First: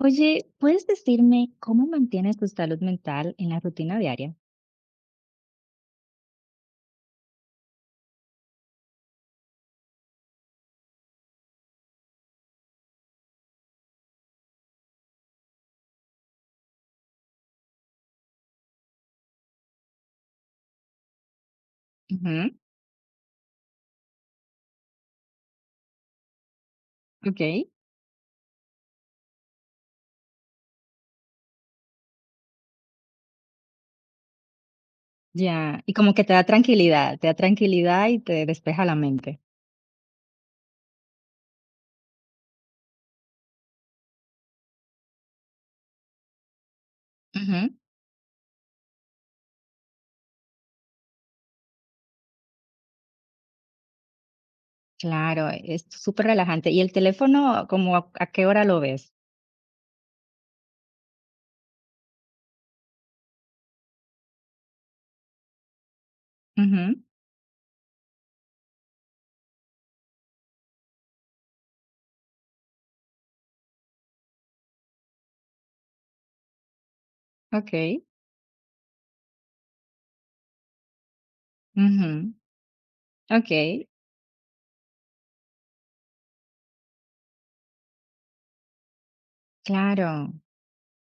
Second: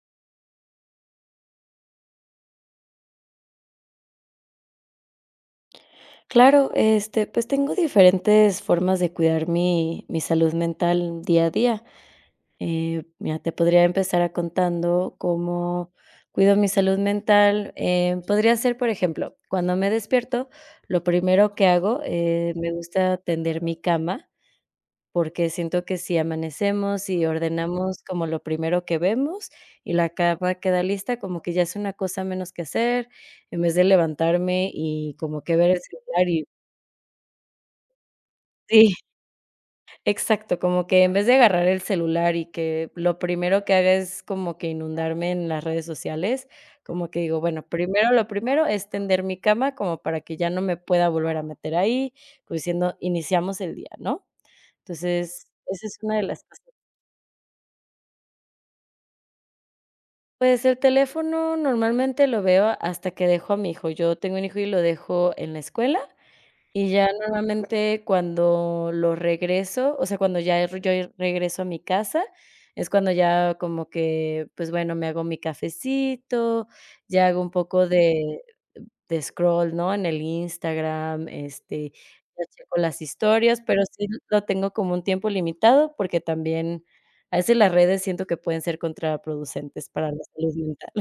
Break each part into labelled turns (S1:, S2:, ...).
S1: Oye, ¿puedes decirme cómo mantienes tu salud mental en la rutina diaria?
S2: Claro, pues tengo diferentes formas de cuidar mi salud mental día a día. Mira, te podría empezar a contando cómo cuido mi salud mental. Podría ser, por ejemplo, cuando me despierto, lo primero que hago,
S1: Ujú,
S2: me gusta tender mi cama, porque siento que si amanecemos y
S1: ok,
S2: ordenamos como lo primero que vemos y la cama queda lista, como que ya es una cosa menos que hacer, en vez de levantarme y como que ver el
S1: ya. Y como que
S2: celular y
S1: te da tranquilidad y te despeja
S2: sí,
S1: la mente.
S2: exacto, como que en vez de agarrar el celular y que lo primero que haga es como que inundarme en las redes sociales, como que digo, bueno,
S1: Ujú.
S2: primero lo primero es tender mi cama como para que ya no me pueda volver a meter ahí, como diciendo, iniciamos el día, ¿no? Entonces,
S1: Claro,
S2: esa
S1: es
S2: es una de
S1: súper
S2: las cosas.
S1: relajante. ¿Y el teléfono, como a qué hora lo ves?
S2: Pues el teléfono normalmente lo veo hasta que dejo a mi hijo. Yo tengo un hijo y lo dejo en la escuela. Y
S1: Ujú,
S2: ya normalmente cuando lo regreso, o sea, cuando ya yo regreso a mi casa, es cuando ya como que, pues bueno, me hago mi cafecito, ya hago un
S1: ok,
S2: poco de scroll, ¿no? En el Instagram,
S1: ujú,
S2: ya checo las historias, pero
S1: ok.
S2: sí lo tengo como un tiempo limitado, porque también a veces las redes siento que pueden ser contraproducentes para la
S1: Claro.
S2: salud mental.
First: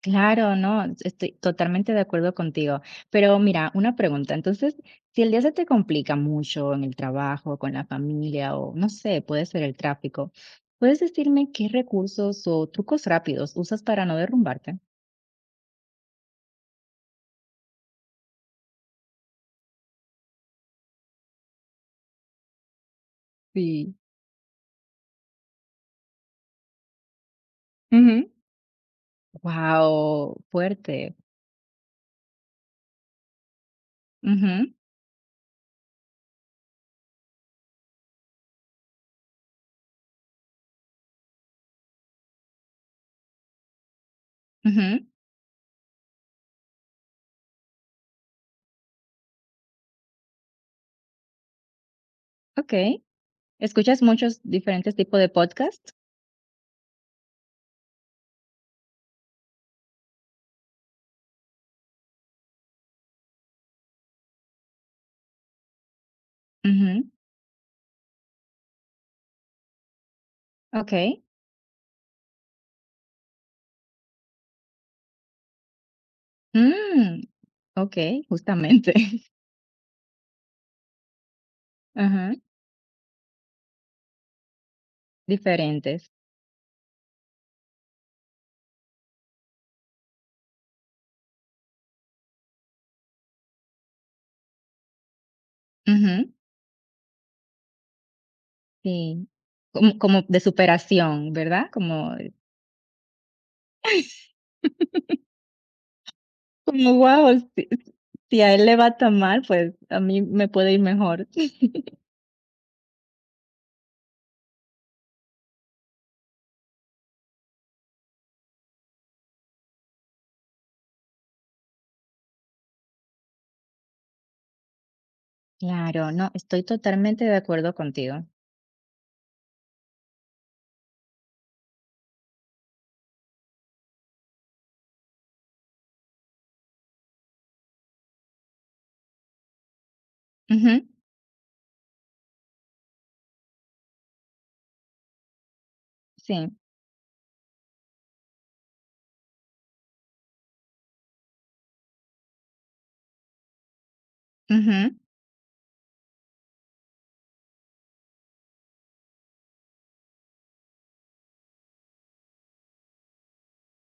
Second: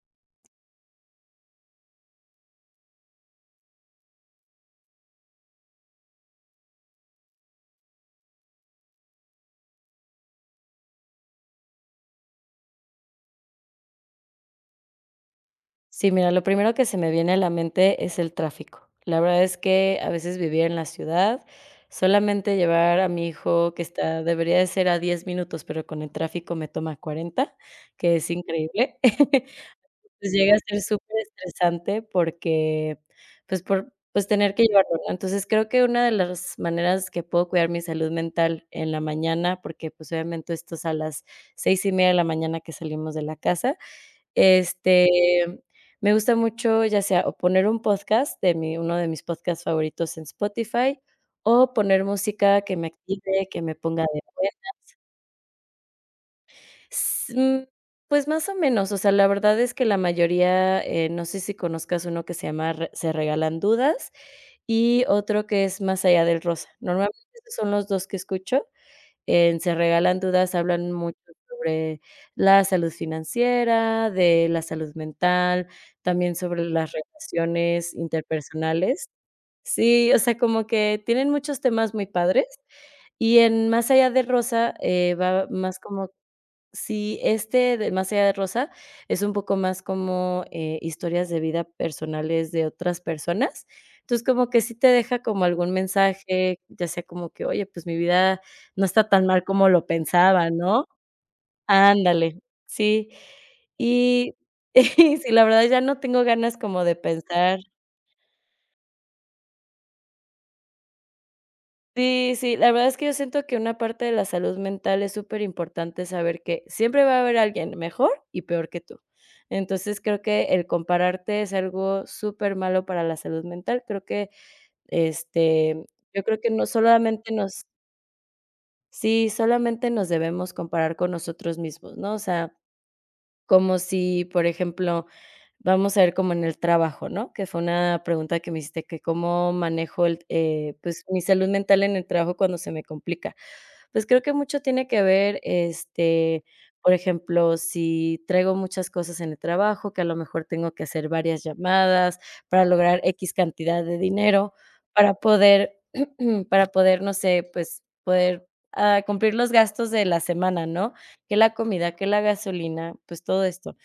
S1: Claro, no, estoy totalmente de acuerdo contigo. Pero mira, una pregunta. Entonces, si el día se te complica mucho en el trabajo, con la familia o no sé, puede ser el tráfico, ¿puedes decirme qué recursos o trucos rápidos usas para no derrumbarte?
S2: Sí, mira, lo primero que se me viene a la mente es el tráfico. La verdad es que a veces vivir en la ciudad, solamente llevar a mi hijo, que
S1: Sí.
S2: está debería de ser a 10 minutos, pero con el tráfico me toma 40, que
S1: Ujú.
S2: es increíble. Pues
S1: Wow,
S2: llega a ser
S1: fuerte.
S2: súper estresante porque, pues, tener que
S1: Ujú,
S2: llevarlo, ¿no? Entonces, creo que una de las maneras que puedo cuidar mi salud mental en la mañana, porque, pues, obviamente esto es a las 6:30 de la mañana que salimos de la casa,
S1: ujú,
S2: este, me gusta mucho, ya sea o poner un podcast de mi uno de mis podcasts favoritos en Spotify, o poner música que me
S1: ok.
S2: active, que me ponga
S1: ¿Escuchas
S2: de
S1: muchos
S2: buen.
S1: diferentes tipos de podcast?
S2: S mm, pues más o menos, o sea, la verdad es que la mayoría, no sé si conozcas uno que se llama Re Se Regalan Dudas y otro que es Más Allá del Rosa.
S1: Ujú,
S2: Normalmente esos son los 2 que escucho. En Se Regalan Dudas, hablan
S1: ok.
S2: mucho sobre la salud financiera, de la salud mental, también sobre las
S1: Mm,
S2: relaciones
S1: ok, justamente.
S2: interpersonales. Sí, o sea, como que tienen muchos temas muy
S1: Ajá,
S2: padres. Y en Más Allá de Rosa, va más como
S1: diferentes.
S2: sí, este de Más Allá de Rosa es un poco más como, historias de vida personales de otras personas. Entonces, como que sí te deja como algún mensaje, ya sea como que: "Oye, pues mi vida no está tan
S1: Sí,
S2: mal como lo
S1: como de
S2: pensaba", ¿no?
S1: superación, ¿verdad?
S2: Ándale, sí. Y sí, la verdad ya no tengo ganas como de
S1: Wow,
S2: pensar.
S1: si a él le va tan mal, pues a mí me puede ir mejor.
S2: Sí, sí, la verdad es que yo siento que una parte de la salud mental es súper importante saber que siempre va a haber alguien mejor y peor que tú. Entonces, creo que el compararte es algo súper malo para la salud mental. Creo que, este,
S1: Claro,
S2: yo
S1: no,
S2: creo que
S1: estoy
S2: no
S1: totalmente
S2: solamente
S1: de
S2: nos
S1: acuerdo contigo.
S2: sí, solamente nos debemos comparar con nosotros mismos, ¿no? O sea, como si, por ejemplo, vamos a ver como en el trabajo, ¿no? Que fue una pregunta que me hiciste, que cómo manejo el,
S1: Ujú,
S2: pues, mi salud mental en el trabajo cuando se me complica. Pues, creo que mucho tiene que ver,
S1: sí,
S2: por ejemplo, si traigo muchas cosas en el trabajo, que a lo mejor tengo que hacer varias llamadas para lograr x cantidad de dinero,
S1: ujú,
S2: para poder para poder, no sé, pues, poder, cumplir los gastos de la semana, ¿no? Que la comida, que la gasolina, pues, todo esto.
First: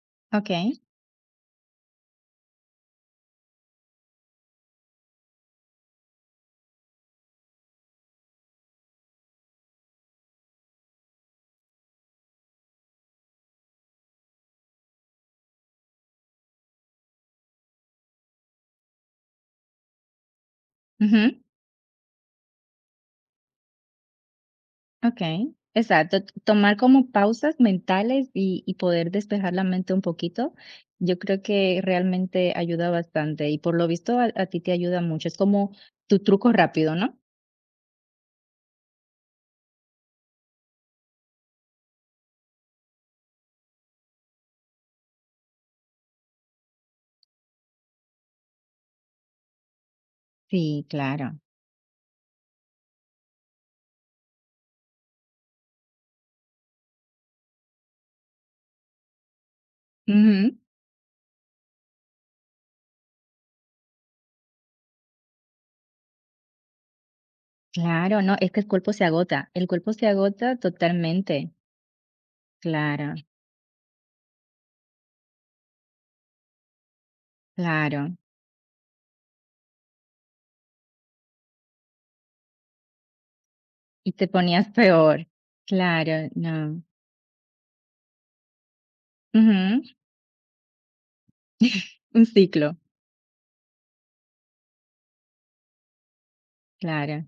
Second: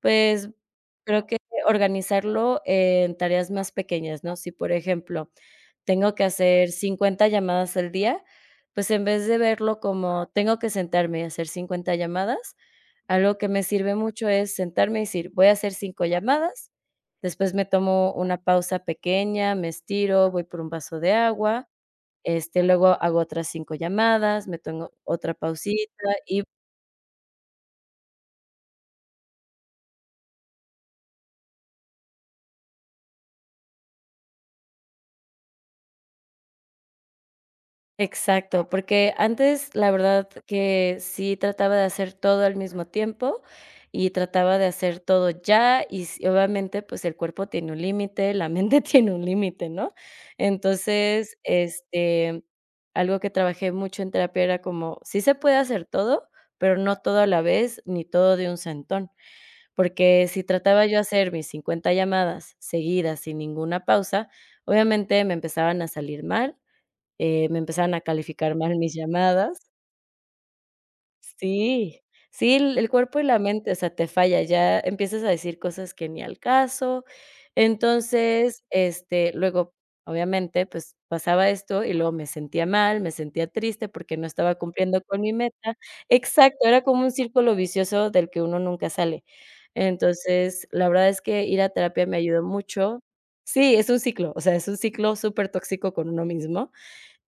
S2: Pues
S1: okey,
S2: creo que organizarlo en tareas más pequeñas, ¿no? Si, por ejemplo, tengo que hacer 50 llamadas al día, pues en vez de verlo como tengo que sentarme y hacer 50 llamadas, algo que me sirve mucho es sentarme y decir, voy a hacer 5 llamadas, después me tomo una pausa pequeña, me estiro, voy por un vaso de
S1: ujú,
S2: agua, luego hago otras 5 llamadas, me tomo otra
S1: okey.
S2: pausita
S1: Exacto, t
S2: y
S1: tomar como pausas mentales y poder despejar la mente un poquito, yo creo que realmente ayuda bastante y por lo visto a ti te ayuda mucho, es como tu truco rápido, ¿no?
S2: exacto, porque antes la verdad que sí trataba de hacer todo al mismo tiempo y trataba de hacer todo ya y obviamente pues el cuerpo tiene un límite, la mente tiene un límite, ¿no?
S1: Sí,
S2: Entonces,
S1: claro.
S2: algo que trabajé mucho en terapia era como, sí se puede hacer todo, pero no todo a la vez ni todo de un sentón, porque si
S1: Ujú.
S2: trataba yo hacer mis 50 llamadas seguidas sin ninguna pausa, obviamente me empezaban a salir mal. Me empezaron a
S1: Claro, no, es
S2: calificar
S1: que el
S2: mal
S1: cuerpo
S2: mis
S1: se agota, el
S2: llamadas.
S1: cuerpo se agota totalmente.
S2: Sí, sí, el
S1: Claro,
S2: cuerpo y la mente, o sea, te falla, ya empiezas a decir cosas que ni al caso.
S1: claro.
S2: Entonces, luego, obviamente, pues, pasaba esto y luego me sentía mal, me sentía triste
S1: Y
S2: porque no
S1: te
S2: estaba
S1: ponías
S2: cumpliendo con
S1: peor.
S2: mi meta.
S1: Claro,
S2: Exacto, era
S1: no.
S2: como un círculo vicioso del que uno nunca sale.
S1: Ujú.
S2: Entonces, la verdad es que ir a terapia me
S1: Un
S2: ayudó
S1: ciclo,
S2: mucho. Sí, es un ciclo, o sea, es un ciclo supertóxico con uno mismo.
S1: claro,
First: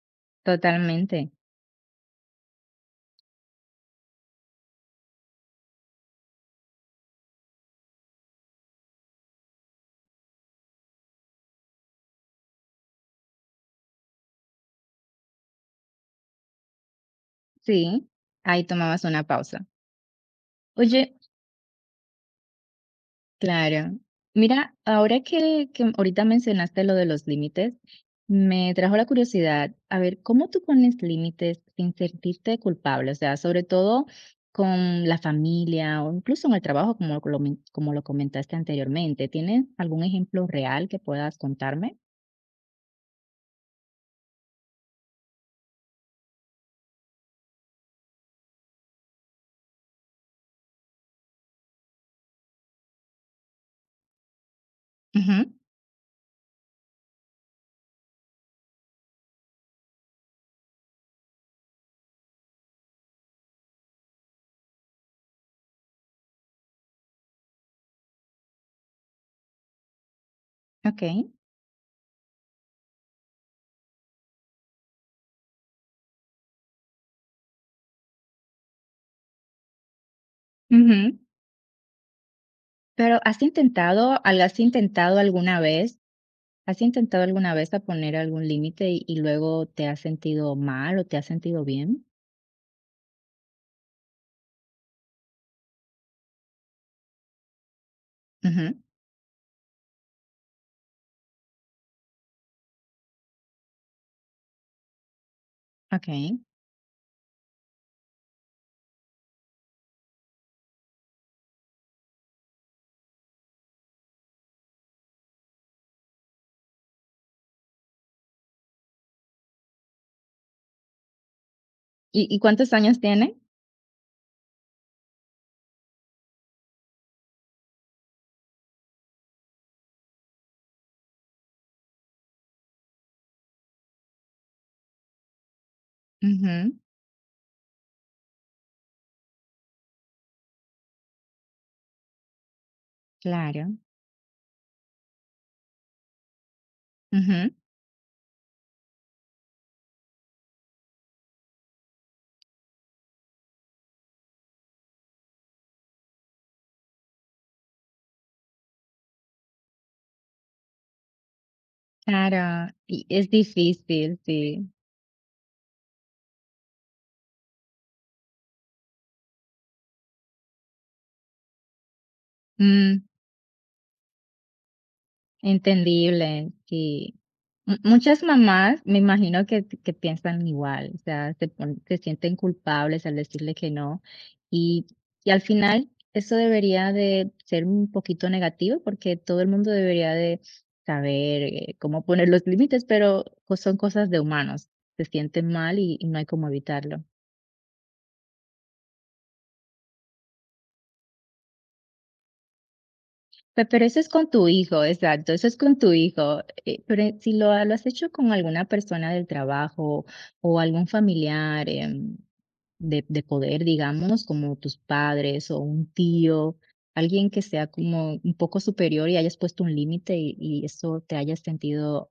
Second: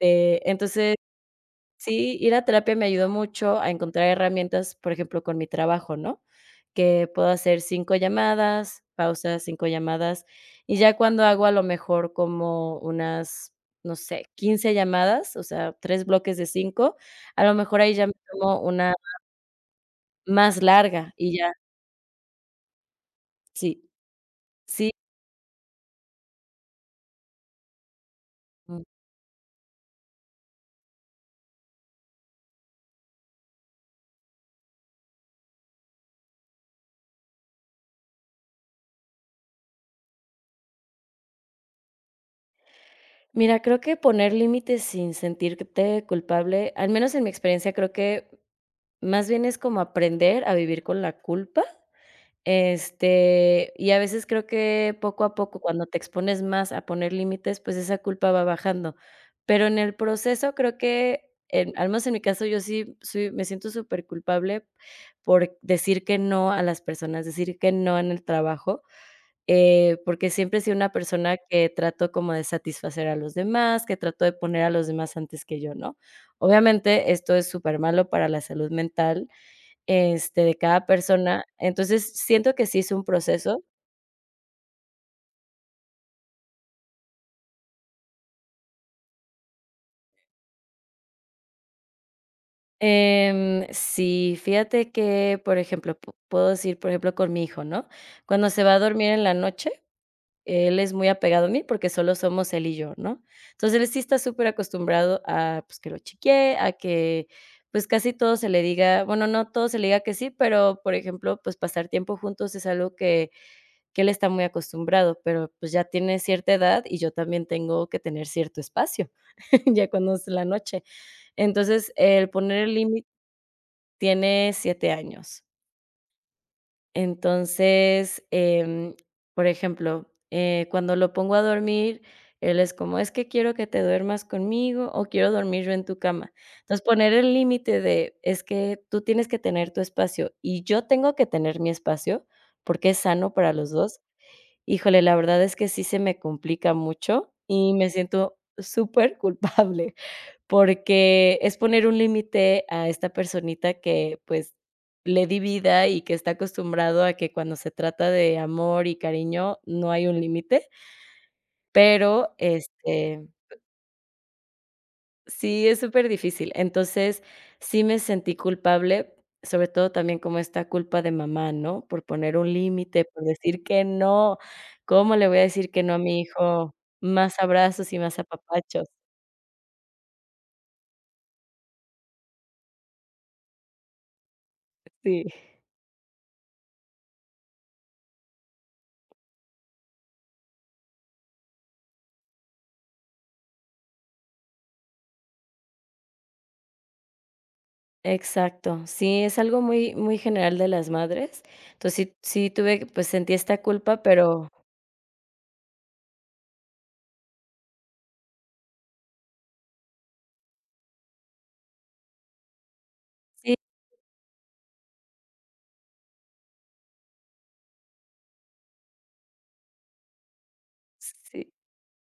S2: Entonces
S1: totalmente.
S2: sí, ir a terapia me ayudó mucho a encontrar herramientas, por ejemplo, con mi trabajo, ¿no? Que puedo hacer 5 llamadas, pausas, 5 llamadas, y ya cuando hago a lo mejor como unas, no sé, 15 llamadas, o sea, 3 bloques de 5, a lo mejor ahí ya
S1: Sí,
S2: me tomo
S1: ahí
S2: una
S1: tomabas una pausa.
S2: más larga
S1: Oye,
S2: y ya sí,
S1: claro. Mira,
S2: sí.
S1: ahora que ahorita mencionaste lo de los límites, me
S2: Mm.
S1: trajo la curiosidad, a ver, ¿cómo tú pones límites sin sentirte culpable? O sea, sobre todo con la familia o incluso en el trabajo, como lo comentaste anteriormente. ¿Tienes algún ejemplo real que puedas contarme?
S2: Mira, creo que poner límites sin sentirte culpable, al menos en mi experiencia, creo que más bien es como aprender a vivir con la culpa. Este, y a veces creo que poco a
S1: Ujú,
S2: poco, cuando te expones más a poner límites, pues esa culpa va bajando. Pero en el proceso creo que, en al menos en mi caso, yo sí soy me siento súper culpable por decir que no a las personas, decir que no en el trabajo, porque siempre he sido una
S1: ok.
S2: persona que trato como de satisfacer a los demás, que trato de poner a los demás antes que yo, ¿no? Obviamente, esto es súper malo para la salud mental, de cada
S1: Ujú.
S2: persona. Entonces, siento que sí es un
S1: Pero ¿has
S2: proceso.
S1: intentado, has intentado alguna vez, a poner algún límite y luego te has sentido mal o te has sentido bien?
S2: Sí, fíjate que, por ejemplo, pu puedo decir, por ejemplo, con mi hijo, ¿no? Cuando se va
S1: Ujú,
S2: a dormir en la noche, él es muy apegado a mí porque solo somos él y yo, ¿no? Entonces, él sí está súper acostumbrado a, pues, que lo
S1: okey.
S2: chiquee, a que, pues, casi todo se le diga, bueno, no todo se le diga que sí, pero, por ejemplo, pues, pasar tiempo juntos es algo que él está muy acostumbrado, pero, pues, ya tiene cierta edad y yo también tengo que tener cierto espacio, ya cuando es la noche. Entonces,
S1: ¿Y
S2: el
S1: y
S2: poner
S1: cuántos
S2: el
S1: años
S2: límite
S1: tiene?
S2: tiene 7 años. Entonces, por ejemplo, cuando lo pongo a dormir, él es como: "Es que quiero que te duermas conmigo o quiero dormir yo en tu cama".
S1: Ujú,
S2: Entonces, poner el límite de: "Es que tú tienes que tener tu espacio y yo tengo que tener mi espacio", porque es sano para los
S1: claro.
S2: 2. Híjole, la verdad es que sí se me complica mucho
S1: Ujú,
S2: y me siento súper culpable, porque es poner un límite a esta personita que, pues, le di vida y que está acostumbrado a que cuando se trata de amor y cariño no hay un límite, pero,
S1: claro. Y
S2: este,
S1: es difícil, sí.
S2: sí, es súper difícil. Entonces, sí me sentí culpable, sobre todo también como esta culpa de mamá, ¿no? Por poner un
S1: Mm,
S2: límite, por decir que no. ¿Cómo le voy a decir que no a mi
S1: Entendible,
S2: hijo?
S1: sí.
S2: Más abrazos y más
S1: Muchas mamás,
S2: apapachos.
S1: me imagino que piensan igual, o sea, se sienten culpables al decirle que no y,
S2: Sí.
S1: y al final eso debería de ser un poquito negativo porque todo el mundo debería de saber cómo poner los límites, pero son cosas de humanos, se sienten mal y no hay cómo evitarlo.
S2: Exacto. Sí, es algo muy, muy general de las madres. Entonces, sí, sí tuve, pues sentí esta
S1: Pe pero eso
S2: culpa,
S1: es con
S2: pero
S1: tu hijo, exacto, eso es con tu hijo, pero, si lo has hecho con alguna persona del trabajo o algún familiar, de
S2: sí,
S1: poder, digamos, como tus padres o un tío, alguien que sea como un poco superior y hayas puesto un límite y eso te hayas
S2: sí.
S1: sentido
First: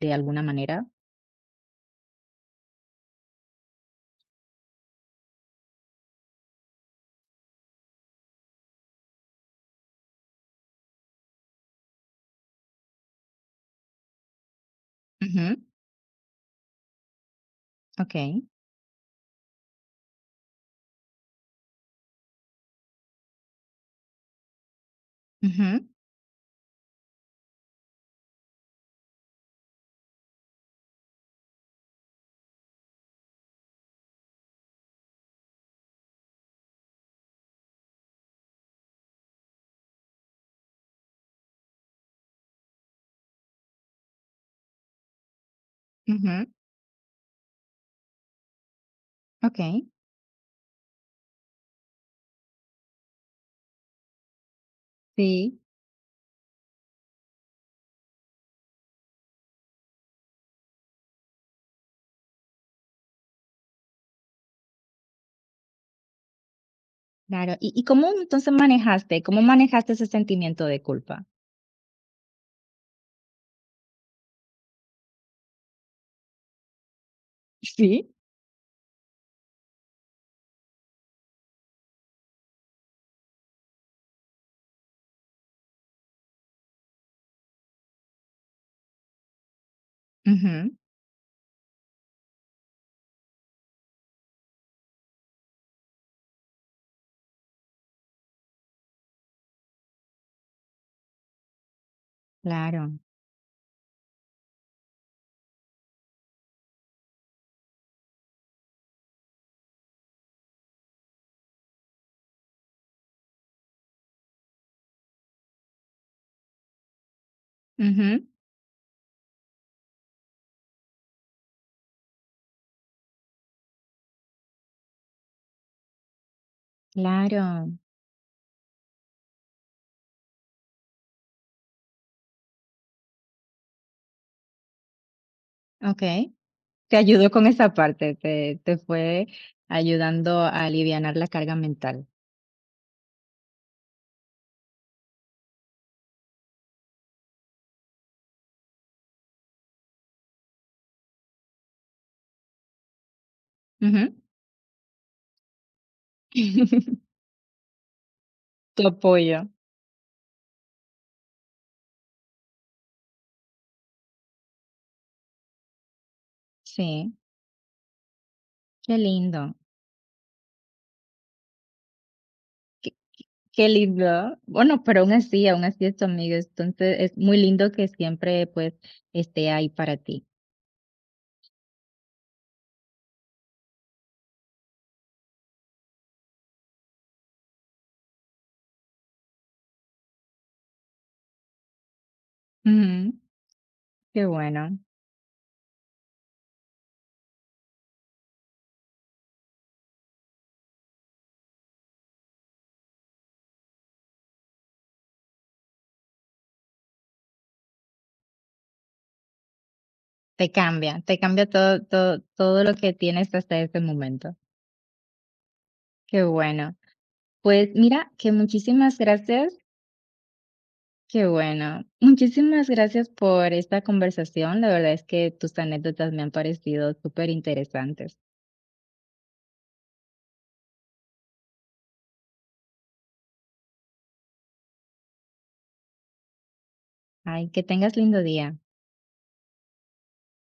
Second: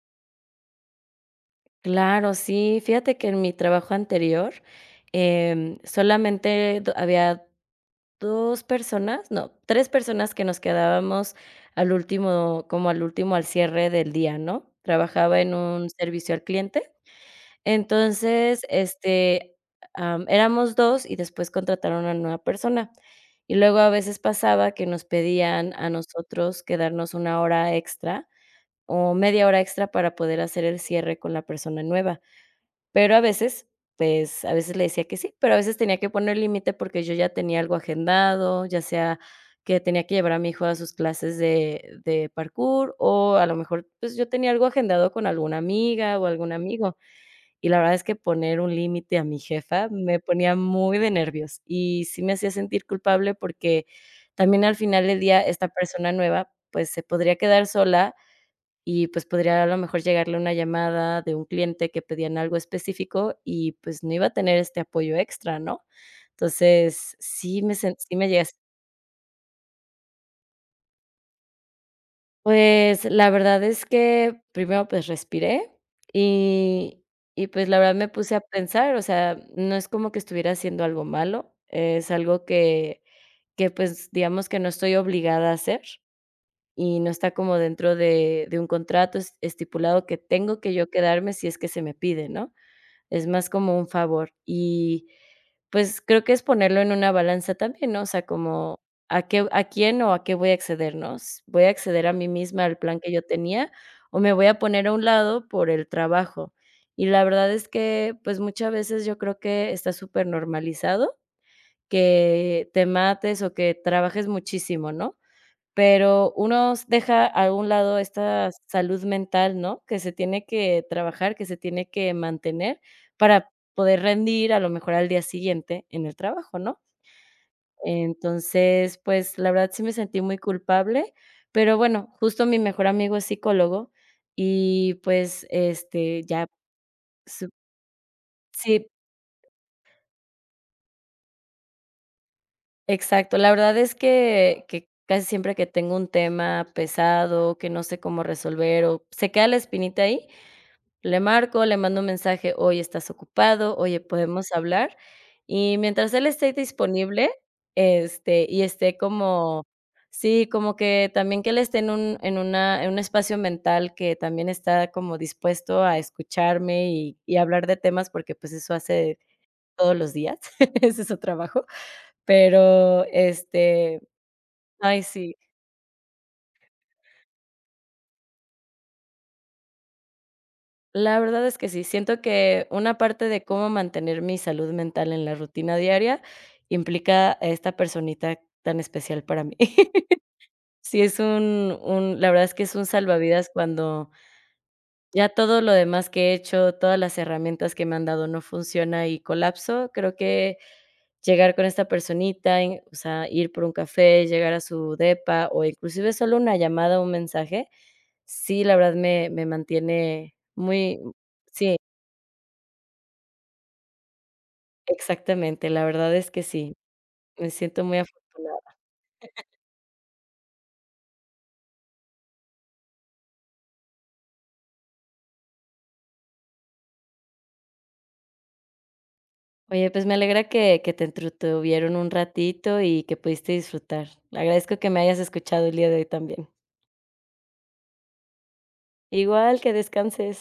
S1: de alguna manera.
S2: Claro, sí. Fíjate que en mi trabajo anterior, solamente había 2 personas, no, 3 personas que nos quedábamos al último como al último al cierre del día, ¿no? Trabajaba en
S1: Ujú,
S2: un servicio al cliente.
S1: okey.
S2: Entonces, éramos 2 y después contrataron a una nueva persona. Y luego a veces pasaba que nos pedían
S1: Ujú,
S2: a nosotros quedarnos una hora extra o media hora extra para poder hacer el cierre con la persona nueva. Pero a veces, pues, a veces le decía que sí, pero a veces tenía que poner límite porque yo ya tenía algo agendado, ya sea que tenía que llevar a mi hijo a sus clases de parkour, o a lo mejor, pues, yo tenía algo agendado con alguna amiga o
S1: ujú,
S2: algún amigo, y la verdad es que poner un límite a mi
S1: okey.
S2: jefa me ponía muy de nervios, y sí me hacía sentir culpable porque también al final del día
S1: Sí,
S2: esta persona nueva, pues, se podría quedar sola y, pues, podría a lo mejor llegarle una llamada de un cliente que pedían algo específico y, pues, no iba a tener este apoyo extra, ¿no? Entonces,
S1: claro. ¿Y y cómo
S2: sí me llega a s.
S1: entonces manejaste ese sentimiento de culpa?
S2: Pues, la verdad es que primero, pues, respiré y y, pues, la verdad me
S1: Sí.
S2: puse a pensar, o sea, no es como que estuviera haciendo algo malo, es algo que, pues, digamos que no estoy obligada a hacer y no está como dentro de un contrato es estipulado que tengo que
S1: Ujú,
S2: yo quedarme si es que se me pide, ¿no? Es más como un favor. Y, pues, creo que es ponerlo en una balanza también, ¿no? O sea, como, ¿a qué a quién o a qué voy a acceder, no? S ¿Voy a acceder a mí misma al
S1: claro.
S2: plan que yo tenía o me voy a poner a un lado por el trabajo? Y la verdad es que, pues, muchas veces yo creo que está súper normalizado que te mates o que trabajes muchísimo, ¿no? Pero uno deja a un lado
S1: Ujú,
S2: esta salud mental, ¿no? Que se tiene que trabajar, que se tiene que mantener para poder rendir a lo mejor al día siguiente en el trabajo, ¿no?
S1: claro.
S2: Entonces, pues, la verdad sí me sentí muy culpable, pero bueno, justo mi mejor amigo es psicólogo y, pues,
S1: Okey.
S2: ya
S1: Te ayudó con
S2: su
S1: esa parte, te
S2: sí,
S1: fue ayudando a alivianar la carga mental.
S2: exacto. La verdad es que casi siempre que tengo un tema pesado, que no sé cómo resolver o se queda la espinita ahí, le marco, le mando un mensaje: "Oye, ¿estás ocupado? Oye,
S1: Ujú.
S2: ¿podemos hablar?". Y mientras él esté disponible, y
S1: Tu
S2: esté
S1: apoyo.
S2: como sí, como que también que él esté en un en un espacio mental que también está como dispuesto a escucharme
S1: Sí,
S2: y hablar de temas, porque, pues, eso
S1: qué
S2: hace
S1: lindo,
S2: todos los días, ese es su trabajo,
S1: qué
S2: pero,
S1: qué
S2: este,
S1: lindo. Bueno, pero
S2: ay,
S1: aún
S2: sí.
S1: así aún así es tu amigo, entonces es muy lindo que siempre, pues, esté ahí para ti.
S2: La verdad es que sí, siento que una parte de cómo mantener mi salud mental en la rutina diaria implica a esta personita tan especial para mí. Sí, es un la verdad es que es un
S1: Ujú,
S2: salvavidas cuando
S1: qué bueno.
S2: ya todo lo demás que he hecho, todas las herramientas que me han dado no funciona y colapso, creo que llegar con esta personita, en o sea, ir por un café, llegar a su depa o inclusive solo una llamada un mensaje, sí, la verdad me mantiene muy
S1: Te cambia
S2: sí.
S1: todo todo todo lo que tienes hasta este momento.
S2: Exactamente, la verdad
S1: Qué
S2: es que sí,
S1: bueno.
S2: me
S1: Pues
S2: siento muy
S1: mira, que
S2: afortunada.
S1: muchísimas gracias, qué bueno. Muchísimas gracias por esta conversación. La verdad es que tus anécdotas me han parecido súper interesantes.
S2: Oye, pues me alegra que te entretuvieron un ratito y que pudiste disfrutar. Le agradezco que me hayas escuchado el día de hoy también.
S1: Ay, que tengas lindo día.
S2: Igual, que descanses.